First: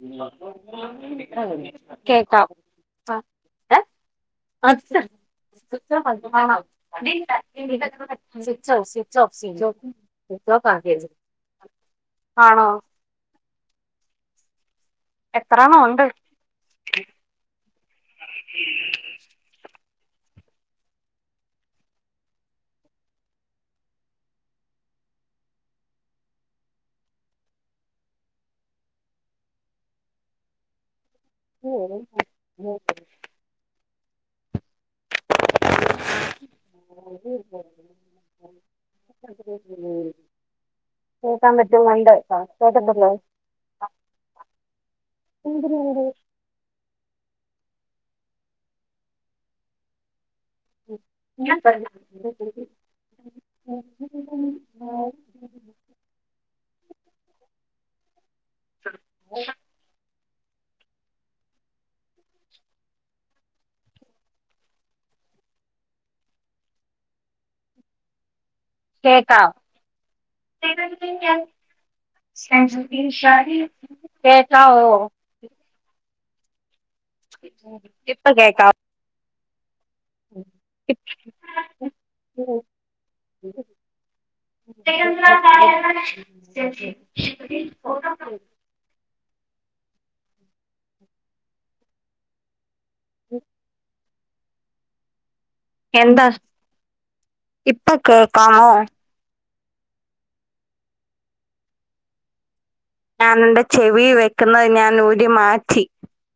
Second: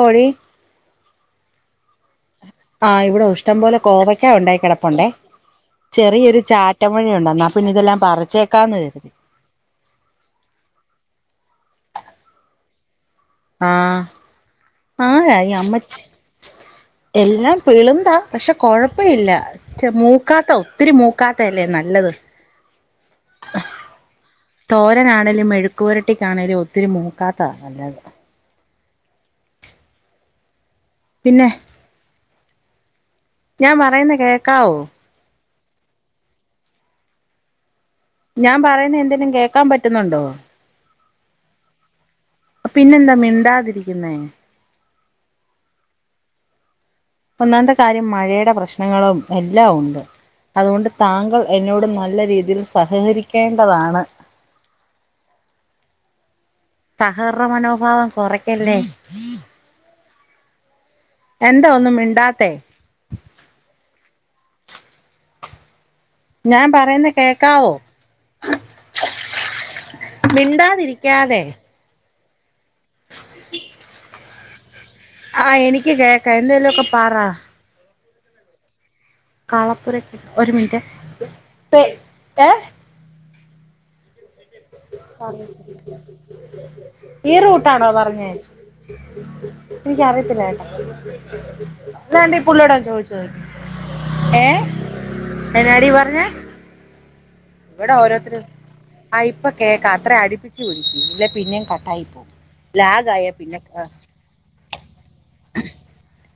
കോഴി കേക്കാം ആഇവിടെ ഉഷ്ടം പോലെ കോവയ്ക്ക ഉണ്ടായി കിടപ്പുണ്ടേ ചെറിയൊരു ചാറ്റമഴയുഉണ്ടന്നാ പിന്നെ ഇതെല്ലാം പറിച്ചേക്കാന്ന് കരുതി ആണോ ആഹ് അ ഏ ഈ അമ്മച്ചി എല്ലാം പിള്ന്താ പക്ഷെ കൊഴപ്പ ഇില്ല പക്ഷേ മൂക്കാത്ത ഒത്തിരി മൂക്കാത്ത എല്ലേ നല്ലത് തോരനാണേലും മെഴുക്കുവരട്ടിക്കാണേലും ഒത്തിരി മൂക്കാത്ത നല്ലത് പിന്നെ ഞാൻ പറയുന്നേ കേക്കാവോ ഉം ഞാൻ പറയുന്നേ എന്തേലും കേക്കാൻ പറ്റന്നുണ്ടോ കൂട്ടാൻപറ്റുന്നുണ്ട് ട്ടോ കേക്കുന്നില്ലേ പിന്നെന്താ മിണ്ടാതിരിക്കുന്നേ [unintelligible] ഒന്നാമത്തെ കാര്യം മഴടെ പ്രശ്നങ്ങളും എല്ലാം ഉണ്ട് അത്കൊണ്ട് താങ്കൾ എന്നോട് നല്ല രീതിൽ സഹകരിക്കേണ്ടതാണ് ആഹ് സഹർണ മനോഭാവം കൊറക്കല്ലേ [unintelligible] എന്താ ഒന്നും മിണ്ടാത്തെ ഞാൻ പറയ്ന്നേ കേക്കാവോ കേക്കാം മിണ്ടാതിരിക്കാതെ [unintelligible] കേക്കാവോ ആഹ് എനിക്ക് കേക്കാ എന്തെലൊക്കെ പറ ഇപ്പ കേക്ക കാളപ്പുര ഒരു മിൻറ്റേ പെ എ ഉ ഈ റൂട്ടാണോ പറഞ്ഞെ എനിക്കറിയത്തില്ലകേട്ടോ താണ്ടീ പുള്ളോ ഏ എന്നാടി പറഞ്ഞെ എന്താ ഇപ്പൊ വടെ ഓരോര്ത്തര് കേക്കാമോ ആ ഇപ്പ കേക്ക അത്ര അടുപ്പിച്ച് പിടിച്ച് ല്ലെ പിന്നേം കട്ടായി പോവും ലാഗായ പിന്നെ ക്ക്ന്നെ ഞാൻ ഊരി മാറ്റി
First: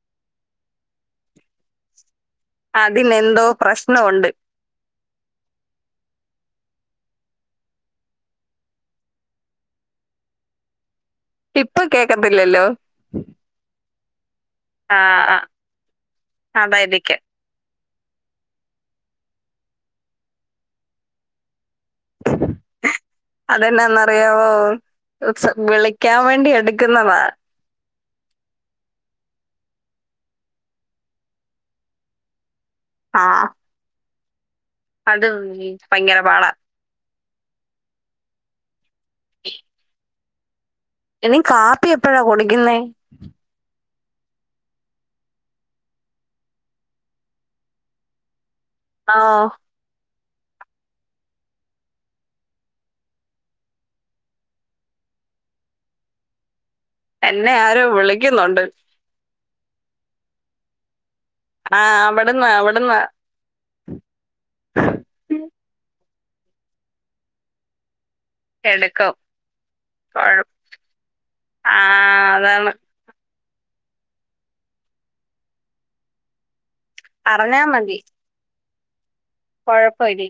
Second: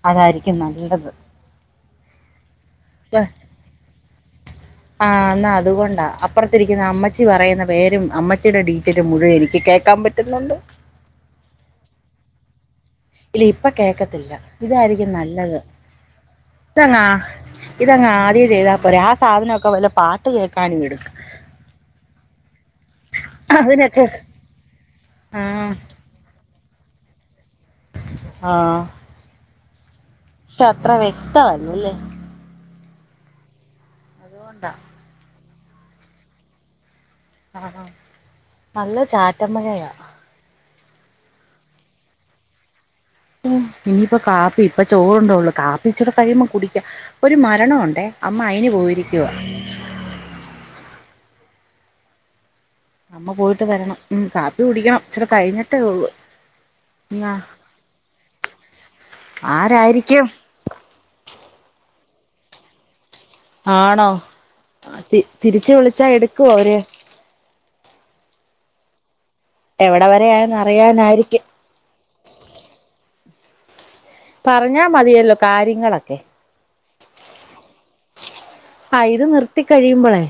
അതായിരിക്കും നല്ലത് അതിനെന്തോ പ്രശ്നവുണ്ട് ആഹ് ന്നാ അതുകൊണ്ട അപ്പർത്തിരിക്കിന്നഅമ്മച്ചി പറയുന്ന പേരും അമ്മച്ചിടെ ഡീറ്റെലു മുഴുവൻ എനിക്ക് കേക്കാം പറ്റു റ്റുന്നുണ്ട് ഇപ്പ കേക്കത്തില്ലല്ലോ ഇല്ലി ഇപ്പ കേക്കത്തില്ല ആ ഇതായിരിക്കും ആ, നല്ലത് തങ്ങാ അതായിരിക്കും ഇതങ്ങാദ്യേ ചെയ്താ പോരെ ആ സാധനൊക്കെ വല്ല പാട്ട് കേക്കാനു ഇട് അതിനൊക്കെ അതെന്നാന്നറിയാവോ ആ വിളി ക്കം വേണ്ടി എട്ക്ക്ന്നതാ ആഹ് അത്ര വ്യക്തല്ലല്ലേ ആഹ് ഉണ്ട അത് ഭയങ്കര പാട ആഹ് ആഹ് നല്ല ചാറ്റമ്മഴയ ഇനിം കാപ്പി എപ്പഴാ കുടിക്കുന്നേ ഇനിപ്പ കാപ്പി പ്പ ചോറ്ണ്ടെള്ളൂ കാപ്പി ഇച്ചൂട കഴിയുമ്പോ കുടിക്ക ഒരു മരണ ഉണ്ടേ അമ്മ അയിന് പോയി ആഹ് അമ്മ പോയ്ട്ട് വരണം മ് കാപ്പി കുടിക്കണം ച്ചിരി കഴിഞ്ഞിട്ടേ ഉള്ളൂ എന്നെ ആരോ വിളിക്കുന്നുണ്ട് ആരായ്രിക്കും ആഹ് അവ്ട്ന്ന അവ്ട്ന്ന ആണോ തിരിച്ച് വിളിച്ചാ എടുക്കോ അവര് എട്ക്കും എവിടെ വര ആയെന്ന് അറിയാനായിരിക്കും ആഹ് അതാണ് പറഞ്ഞാ മതിയല്ലോ കാര്യങ്ങളൊക്കെ അറഞ്ഞാൽ മതി അയില് നിർ കുഴപ്പ ഇല്ല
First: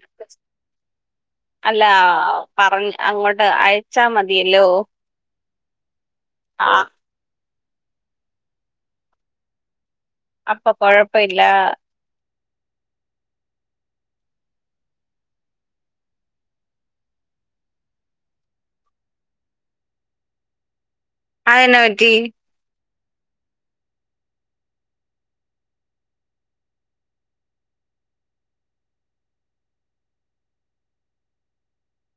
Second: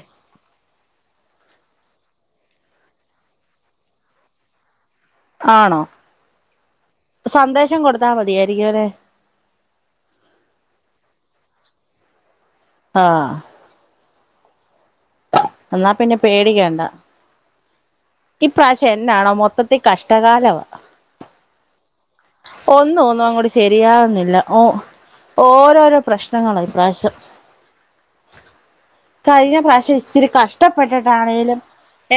അല്ല പറഞ് അങ്ങോട്ട് അയച്ചാ മതിയല്ലോ ആണോ ആഹ് സന്ദേശം കൊടുത്താൽ മതിയായിരിക്കും അല്ലേ അപ്പൊ കുഴപ്പ ഇല്ല ആഹ് എന്നാ പിന്നെ പേടിക്കേണ്ട ഈപ്രാവശ്യ എന്നാണോ മൊത്തത്തിൽ കഷ്ടകാലമാണ് അതെന്നാ പറ്റി ഒന്നും ഒന്നും അങ്ങോട്ട് ശരിയാുന്നില്ല ഓഹ് ഓരോരോ പ്രശ്നങ്ങളാ ഇപ്രാവശ്യം കഴിഞ്ഞ പ്രാവശ്യം ഇച്ചിരി കഷ്ടപ്പെട്ടിട്ടാണേങ്കിലും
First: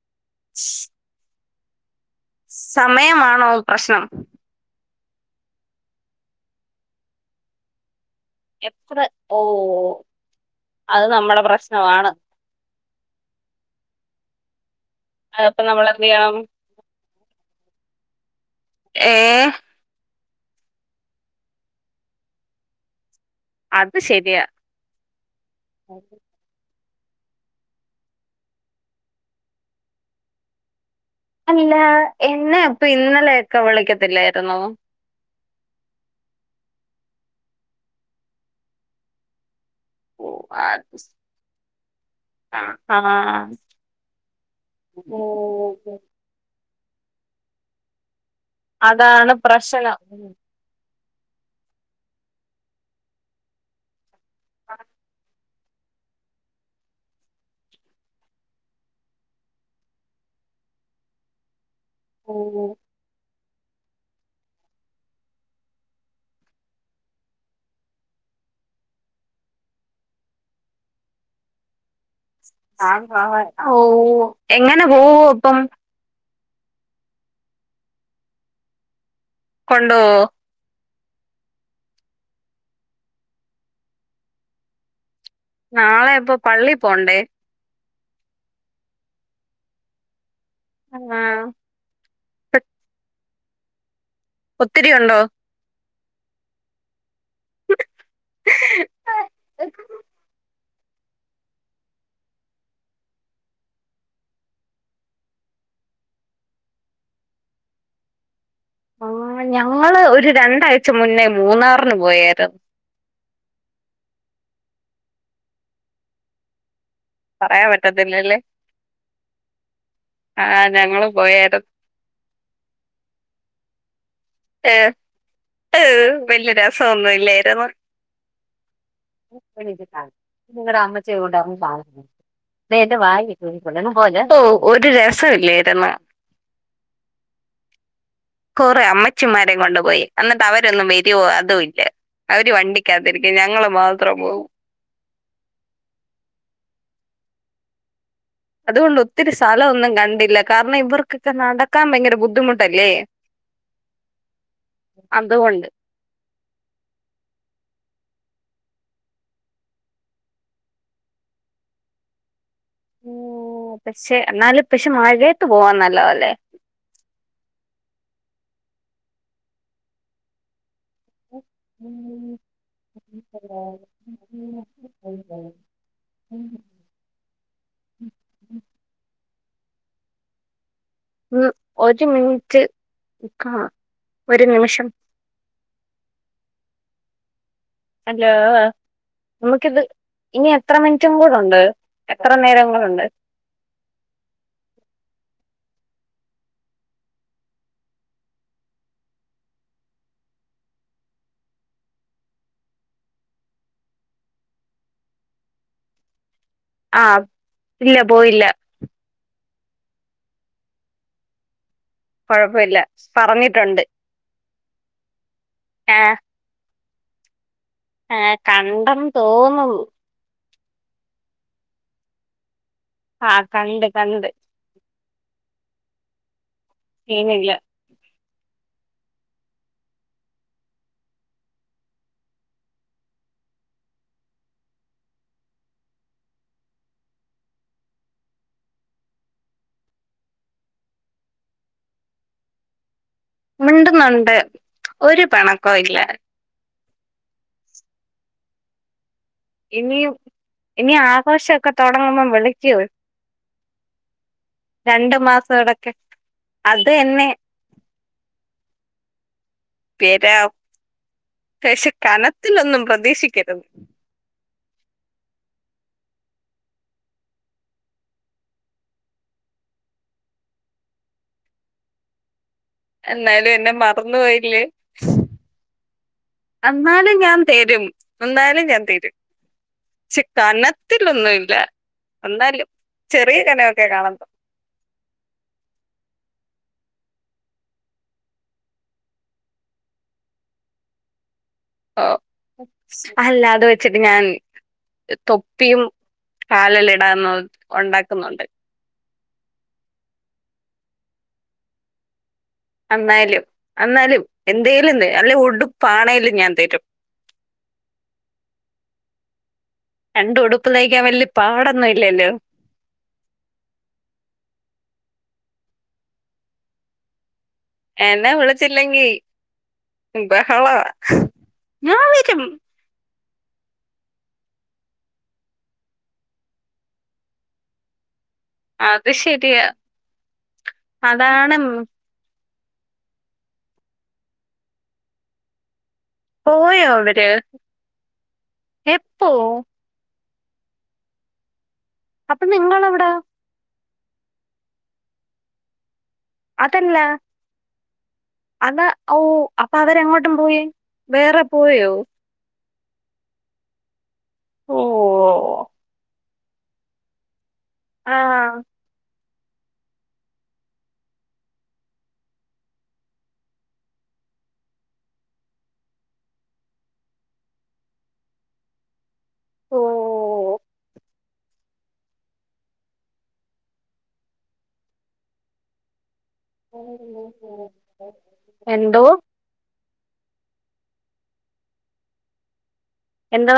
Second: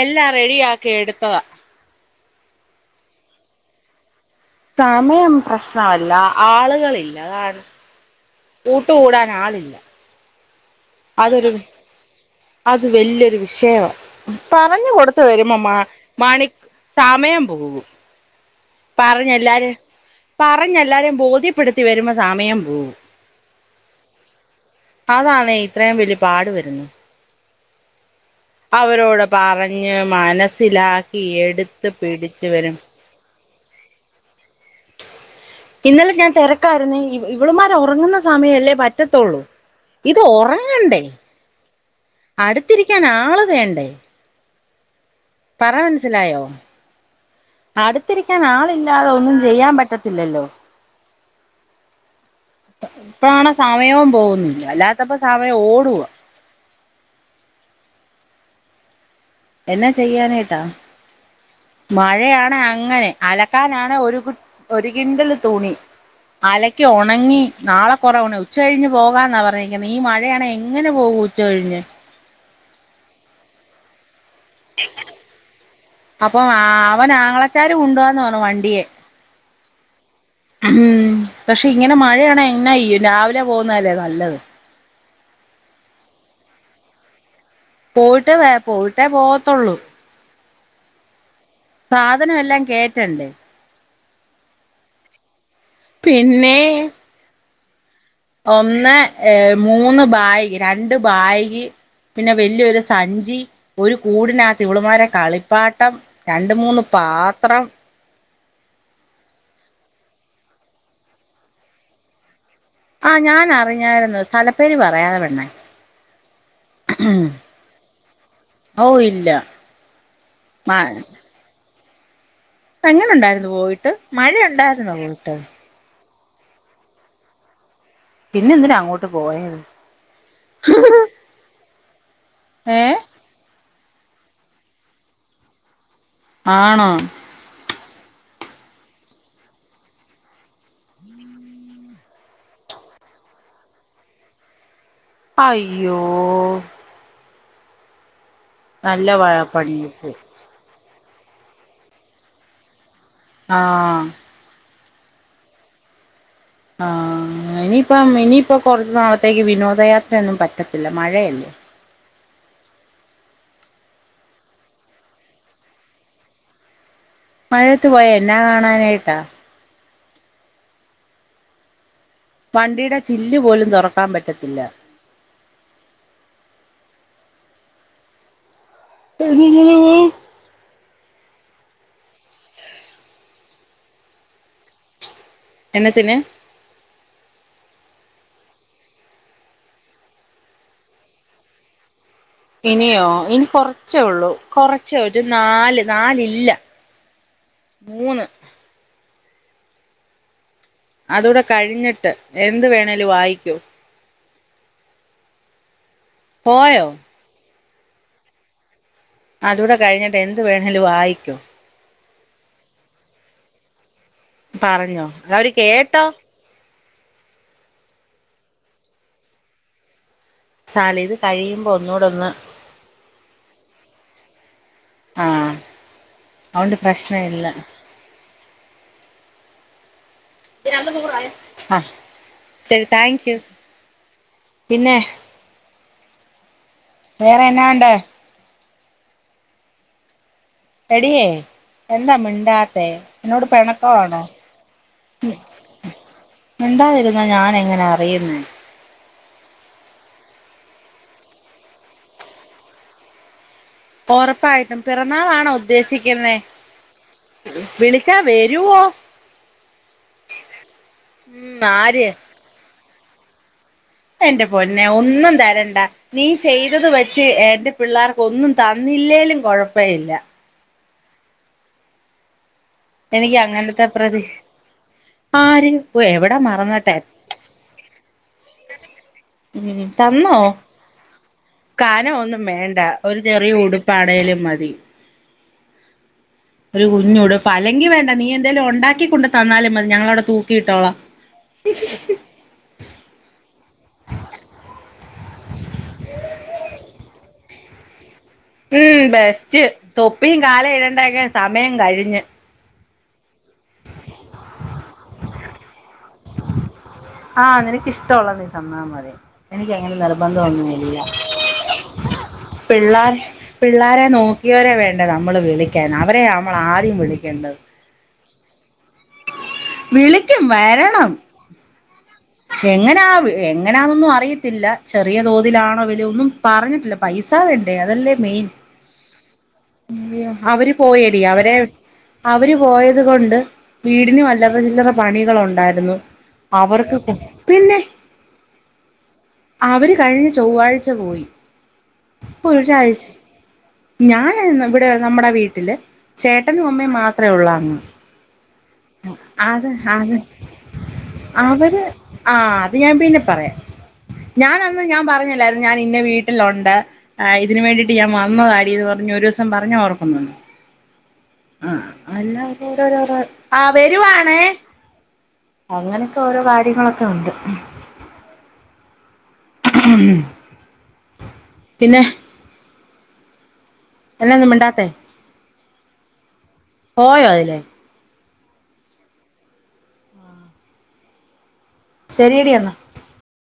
എല്ലാം റെഡിയ സ്- ആക്കി എടുത്തത സമയമാണോ പ്രശ്നം സമയം പ്രശ്നമല്ല ആളുകളില്ല കാര എത്ര ഓ അത് നമ്മുടെ അതൊരു പ്രശ്നമാണ് അത് വലിയൊരു വിഷയം പറഞ്ഞു കൊടുത്തു വരുമ്പോ അതിപ്പോ മാ നമ്മളെന്ത് ചെയ്യണം മാണി സമയം പോകും ഏഹ് പറഞ്ഞല്ലാര പറഞ്ഞെല്ലാരെയും ബോധ്യപ്പെടുത്തി വരുമ്പോ സമയം പോവും അത് ശരിയ അതാണെ ഇത്രേ വലിയ പാടു വരുന്നു അവരോട് പറഞ്ഞ് മനസ്സിലാക്കി അല്ല എടുത്ത് പിടിച്ചു എന്നെ വരും ഇപ്പൊ ഇന്നലെയൊക്കെ വിളിക്കത്തില്ലായിരുന്നോ ഇന്നലെ ഞാൻ തിരക്കായിരുന്നേ ഇവളമാരെ ഉറങ്ങുന്ന സമയല്ലേ പറ്റത്തുള്ളൂ ഇത് ഓ, അത് ഉറങ്ങണ്ടേ സ്- ആ അടുത്തിരിക്കാൻ ആള് വേണ്ടേ ഓഹ് പറ മനസിലായോ അടുത്തിരിക്കാൻ ആൾ ല്ലാതെ അതാണ് ഒന്നും ചെയ്യാൻ പ്രശ്നം പറ്റത്തില്ലല്ലോ ഇപ്പഴാണ് സമയവും പോകുന്നില്ല അല്ലാത്തപ്പോ സമയം ഓടുവാ എന്നെ ചെയ്യാനായിട്ടാ ഓ മഴയാണ് അങ്ങനെ അലക്കാനാണ് ഒരു ഒരു കിൻണ്ടല് തുണി അലക്ക് ഉണങ്ങി നാളെ കുറവ ഉണ ഉച്ച കഴിഞ്ഞ് പോകാന്നാ പറഞ്ഞിരിക്കുന്നത് ഈ മഴയാണ് എങ്ങനെ പോകൂ ഉച്ച കയ്ഞ്ഞ് ആഹ് ആഹ് ഓഹ് എങ്ങനെ പോവു അപ്പം അപ്പൊ അവൻ ആംഗളച്ചാര കൊണ്ടുവാന്ന് പറഞ്ഞു വണ്ടിയെ കൊണ്ടുപോവോ ഉം പക്ഷെ ഇങ്ങനെ മഴയാണ് എന്നയ്യും രാവിലെ പോകുന്നല്ലേ നല്ലത് നാളെ ഇപ്പൊ പള്ളി പോണ്ടേ പോയിട്ടേ വ പോയിട്ടേ പോകത്തുള്ളൂ ആഹ് സാധനം എല്ലാം കേറ്റണ്ടെ ഒത്തിരി ഉണ്ടോ പിന്നെയ് ഒന്ന് ഏഹ് മൂന്ന് ബായിക രണ്ട് ബായിക പിന്നെ വല്യൊരു സഞ്ചി ഒരു കൂടിനത്ത് വളുമാരെ കളിപ്പാട്ടം രണ്ട് മൂന്ന് പാത്രം ആഹ് ഞങ്ങള് ഒരു രണ്ടാഴ്ച മുന്നേ മൂന്നാറിന് പോയേരുന്നു. ആഹ് ഞാനറിഞ്ഞായിരുന്നു സ്ഥലപ്പേരി പറയാതെ പെണ്ണേ ഉം പറയാൻ പറ്റത്തില്ലല്ലേ ഔ ഇല്ല മഴ പോയേര എങ്ങനെണ്ടായിരുന്നു പോയിട്ട്? മഴ ഉണ്ടായിരുന്നോ പോയിട്ട്? ഏഹ് വല്യ രസൊന്നുല്ലേരുന്നു. പിന്നെ എന്തിനാ അങ്ങോട്ട് പോയത് [unintelligible] നിങ്ങടെ അമ്മച്ചീം കൊണ്ട് കാ ഏ നേന്റെ വാങ്ങി പോ ങ്ങും പോകല്ലേ ഓ ഒരു രസേ ല്ലേര്ന്നു ആണോ കൊറേ അമ്മച്ചിമാരെ കൊണ്ടുപോയി എന്നിട്ട് അവരൊന്നും വരോ അതു ല്ല. അവര് വണ്ടിക്കത്തിരിക്കും ഞങ്ങള് മാത്രം പോവും. അയ്യോ അതൊള്ളു നല്ല ഒത്തിരി മഴ സ്ഥലൊന്നും പണികിട്ടി കണ്ടില്ല കാരണം ഇവർക്കൊക്കെ നടക്കാൻ ഭയങ്കര ബുദ്ധിമുട്ടല്ലേ ആഹ് അതുകൊണ്ട് ആഹ് ഇനിയിപ്പം ഇനിയിപ്പ കൊറച്ച് നാളത്തേക്ക് വിനോദയാത്രെന്നും പറ്റത്തില്ല മഴയല്ലേ ഓഹ് പക്ഷെന്നാല് പക്ഷെ മഴയത്ത് പോവാൻ നല്ലതല്ലേ മഴേത്ത് പോയാ എന്നാ കാണാനായിട്ടാ? ഉം വണ്ടീടെ ചില്ല് പോലും തൊറക്കാൻ പറ്റത്തില്ല. [unintelligible] എങ്ങനെ പോവും ഉം ഒരു മിൻറ്റ് നിക്കണം ഒരു നിമിഷം എന്നത്തിന് അല്ലോ നമുക്കിത് ഇനി എത്ര മിന്റ്റും കൂടെണ്ട്? എത്ര നേരങ്ങളുണ്ട്? ഇനിയോ ഇനി കൊറ ച്ചൊള്ളൂ കൊറച്ച് ഒരു നാല് നാലില്ല മൂന്ന് അതൂടെ കഴിഞ്ഞിട്ട് എന്ത് വേണേലു ആയിക്കോ പോയോ അ ഇല്ല പോയില്ല. അതൂടെ കഴിഞ്ഞിട്ട് എന്ത് വേണേലും ആയിക്കോ കൊഴപ്പല്ല പറഞ്ഞിട്ടൊണ്ട്. പറഞ്ഞോ അവര് കേട്ടോ? ആഹ് ആഹ് കണ്ടന്ന് തോന്നുന്നു സാര്ല്ല ഇത് കഴിയുമ്പോ ഒന്നൂടൊന്ന് ആഹ് കണ്ട് കണ്ട് ആഹ് അവൊണ്ട് പ്രശ്നല്ല സീനില്ല [unintelligible] ആഹ് ശരി താങ്ക് യു പിന്നെ? വേറെ എന്നാഒണ്ട്? എടിയേ എന്താ മിണ്ടാത്തെ? എന്നോട് പെണക്കവാണോ? മിണ്ടുന്നുണ്ട് ഒരു പിണക്കോ ഇല്ല മിണ്ടാതിരുന്നാ ഞാനെങ്ങനാ അറിയുന്നെ ഇനിയും ഇനി ആഘോഷൊക്കെ തൊടങ്ങുമ്പം വിളിക്കിയോ? ഒറപ്പായിട്ടും രണ്ട് പിറന്നാളാണോ മാസോടൊക്കെ ഉദ്ദേശിക്കുന്നേ അത് എന്നെ വിളിച്ചാ വരുവോ? പേരാം ഉം പക്ഷെ ആര് കനത്തിലൊന്നും പ്രതീക്ഷിക്കരുത്. എന്റെ പൊന്നെ ഒന്നും തരണ്ട നീ ചെയ്തത് വെച്ച് എന്റെ പിള്ളേർക്കൊന്നും തന്നില്ലേലും കൊഴപ്പയില്ല. എനിക്ക് എന്നാലും എന്നെ അങ്ങനത്തെ മറന്നു പ്രതി പോയില്ലേ. ആര് എവിടെ മറന്നോട്ടെ അന്നാലും ഞാൻ തരും അന്നാലും ഞാൻ തരും. ഉം ചിക്കനത്തിലൊന്നും ഇല്ല. കാനം ഒന്നും വേണ്ട ഒരു ചെറിയ കാണുമ്പോ ഉടുപ്പാണെേലും മതി. ഒരു കുഞ്ഞുടുപ്പ് അല്ലെങ്കി വേണ്ട നീ എന്തേലും ഒണ്ടാക്കി കൊണ്ട് തന്നാലും മതി ഞങ്ങളവിടെ തൂക്കിയിട്ടോളാ ഓ അല്ലാതെ വെച്ചിട്ട് ഞാൻ. തൊപ്പിയും കാലേൽ ഇടാന്ന് ഒണ്ടാക്കുന്നൊണ്ട്. ഉം ബെസ്റ്റ് തൊപ്പി കാലേ ഇടേണ്ടൊക്കെ സമയം കഴിഞ്ഞ്. അന്നാലും അന്നാലും എന്തേലും തരും അല്ലേ ഉടുപ്പാണേലും ഞാൻ തരും ആഹ് നിനക്ക് ഇഷ്ട്ടൊള്ളത് നീ തന്നാ മതി എനിക്ക് എങ്ങനെ നിർബന്ധം ഒന്നുല്ല യ്ക്കാ വല്യ പാടൊന്നും ഇല്ലല്ലോ പിള്ളേർ പിള്ളാരെ നോക്കിയവരെ വേണ്ടേ നമ്മള് വിളിക്കാൻ അവരെയാ നമ്മൾ ആദ്യം വിളിക്കേണ്ടത് - എന്നെ വിളിച്ചില്ലെങ്കി വിളിക്കും ബഹള വരണം ഞാൻ വരും. എങ്ങനാ എങ്ങനാന്നൊന്നും അറിയത്തില്ല ചെറിയ തോതിലാണോ വിലൊന്നും പറഞ്ഞിട്ടില്ല. പൈസ വേണ്ടേ അതല്ലേ മെയിൻ അത് ശരിയാ യ്യോ അവര് പോയെടി അവരെ അതാണ് അവര് പോയത് കൊണ്ട് വീടിന് അല്ലറ ചില്ലറ പണികളൊണ്ടായിരുന്നു പോയോ അവര് പിന്നെ എപ്പോ അവര് കഴിഞ്ഞ - ചൊവ്വാഴ്ച പോയി പ്പ അപ്പൊ ഒരാഴ്ച നിങ്ങളെവിടാ ഞാൻ ഇവിടെ നമ്മുടെ വീട്ടില് ചേട്ടനുമമ്മയും മാത്രമേ ഒള്ള് അങ്ങ് അത ഓ അത് അപ്പൊ അത് അവരെങ്ങോട്ടും പോയി വേറെ പോയോ. ആഹ് അത് ഞാൻ പിന്നെ പറയാം ഓ ഞാനന്ന് ഞാൻ പറഞ്ഞില്ലായിരുന്നു ഞാൻ ഇന്നെ വീട്ട- ട്ടിലൊണ്ട് ഇതിന് വേണ്ടിട്ട് ഞാൻ ആ വന്നതാടിയെന്ന് പറഞ്ഞ് ഒരു ദിവസം പറഞ്ഞ ഓർ - മ് ആഹ് അല്ല [unintelligible] ആ് വരുവാണേ അങ്ങനെയൊക്കെ ഓരോ കാര്യങ്ങളൊക്കെ ഉണ്ട്. ഉം ഓ പിന്നെ എന്നാന്നിണ്ടാത്ത പോയോ അതിലേ. എന്തോ? ശെരിയടിയന്നാ എന്താ പ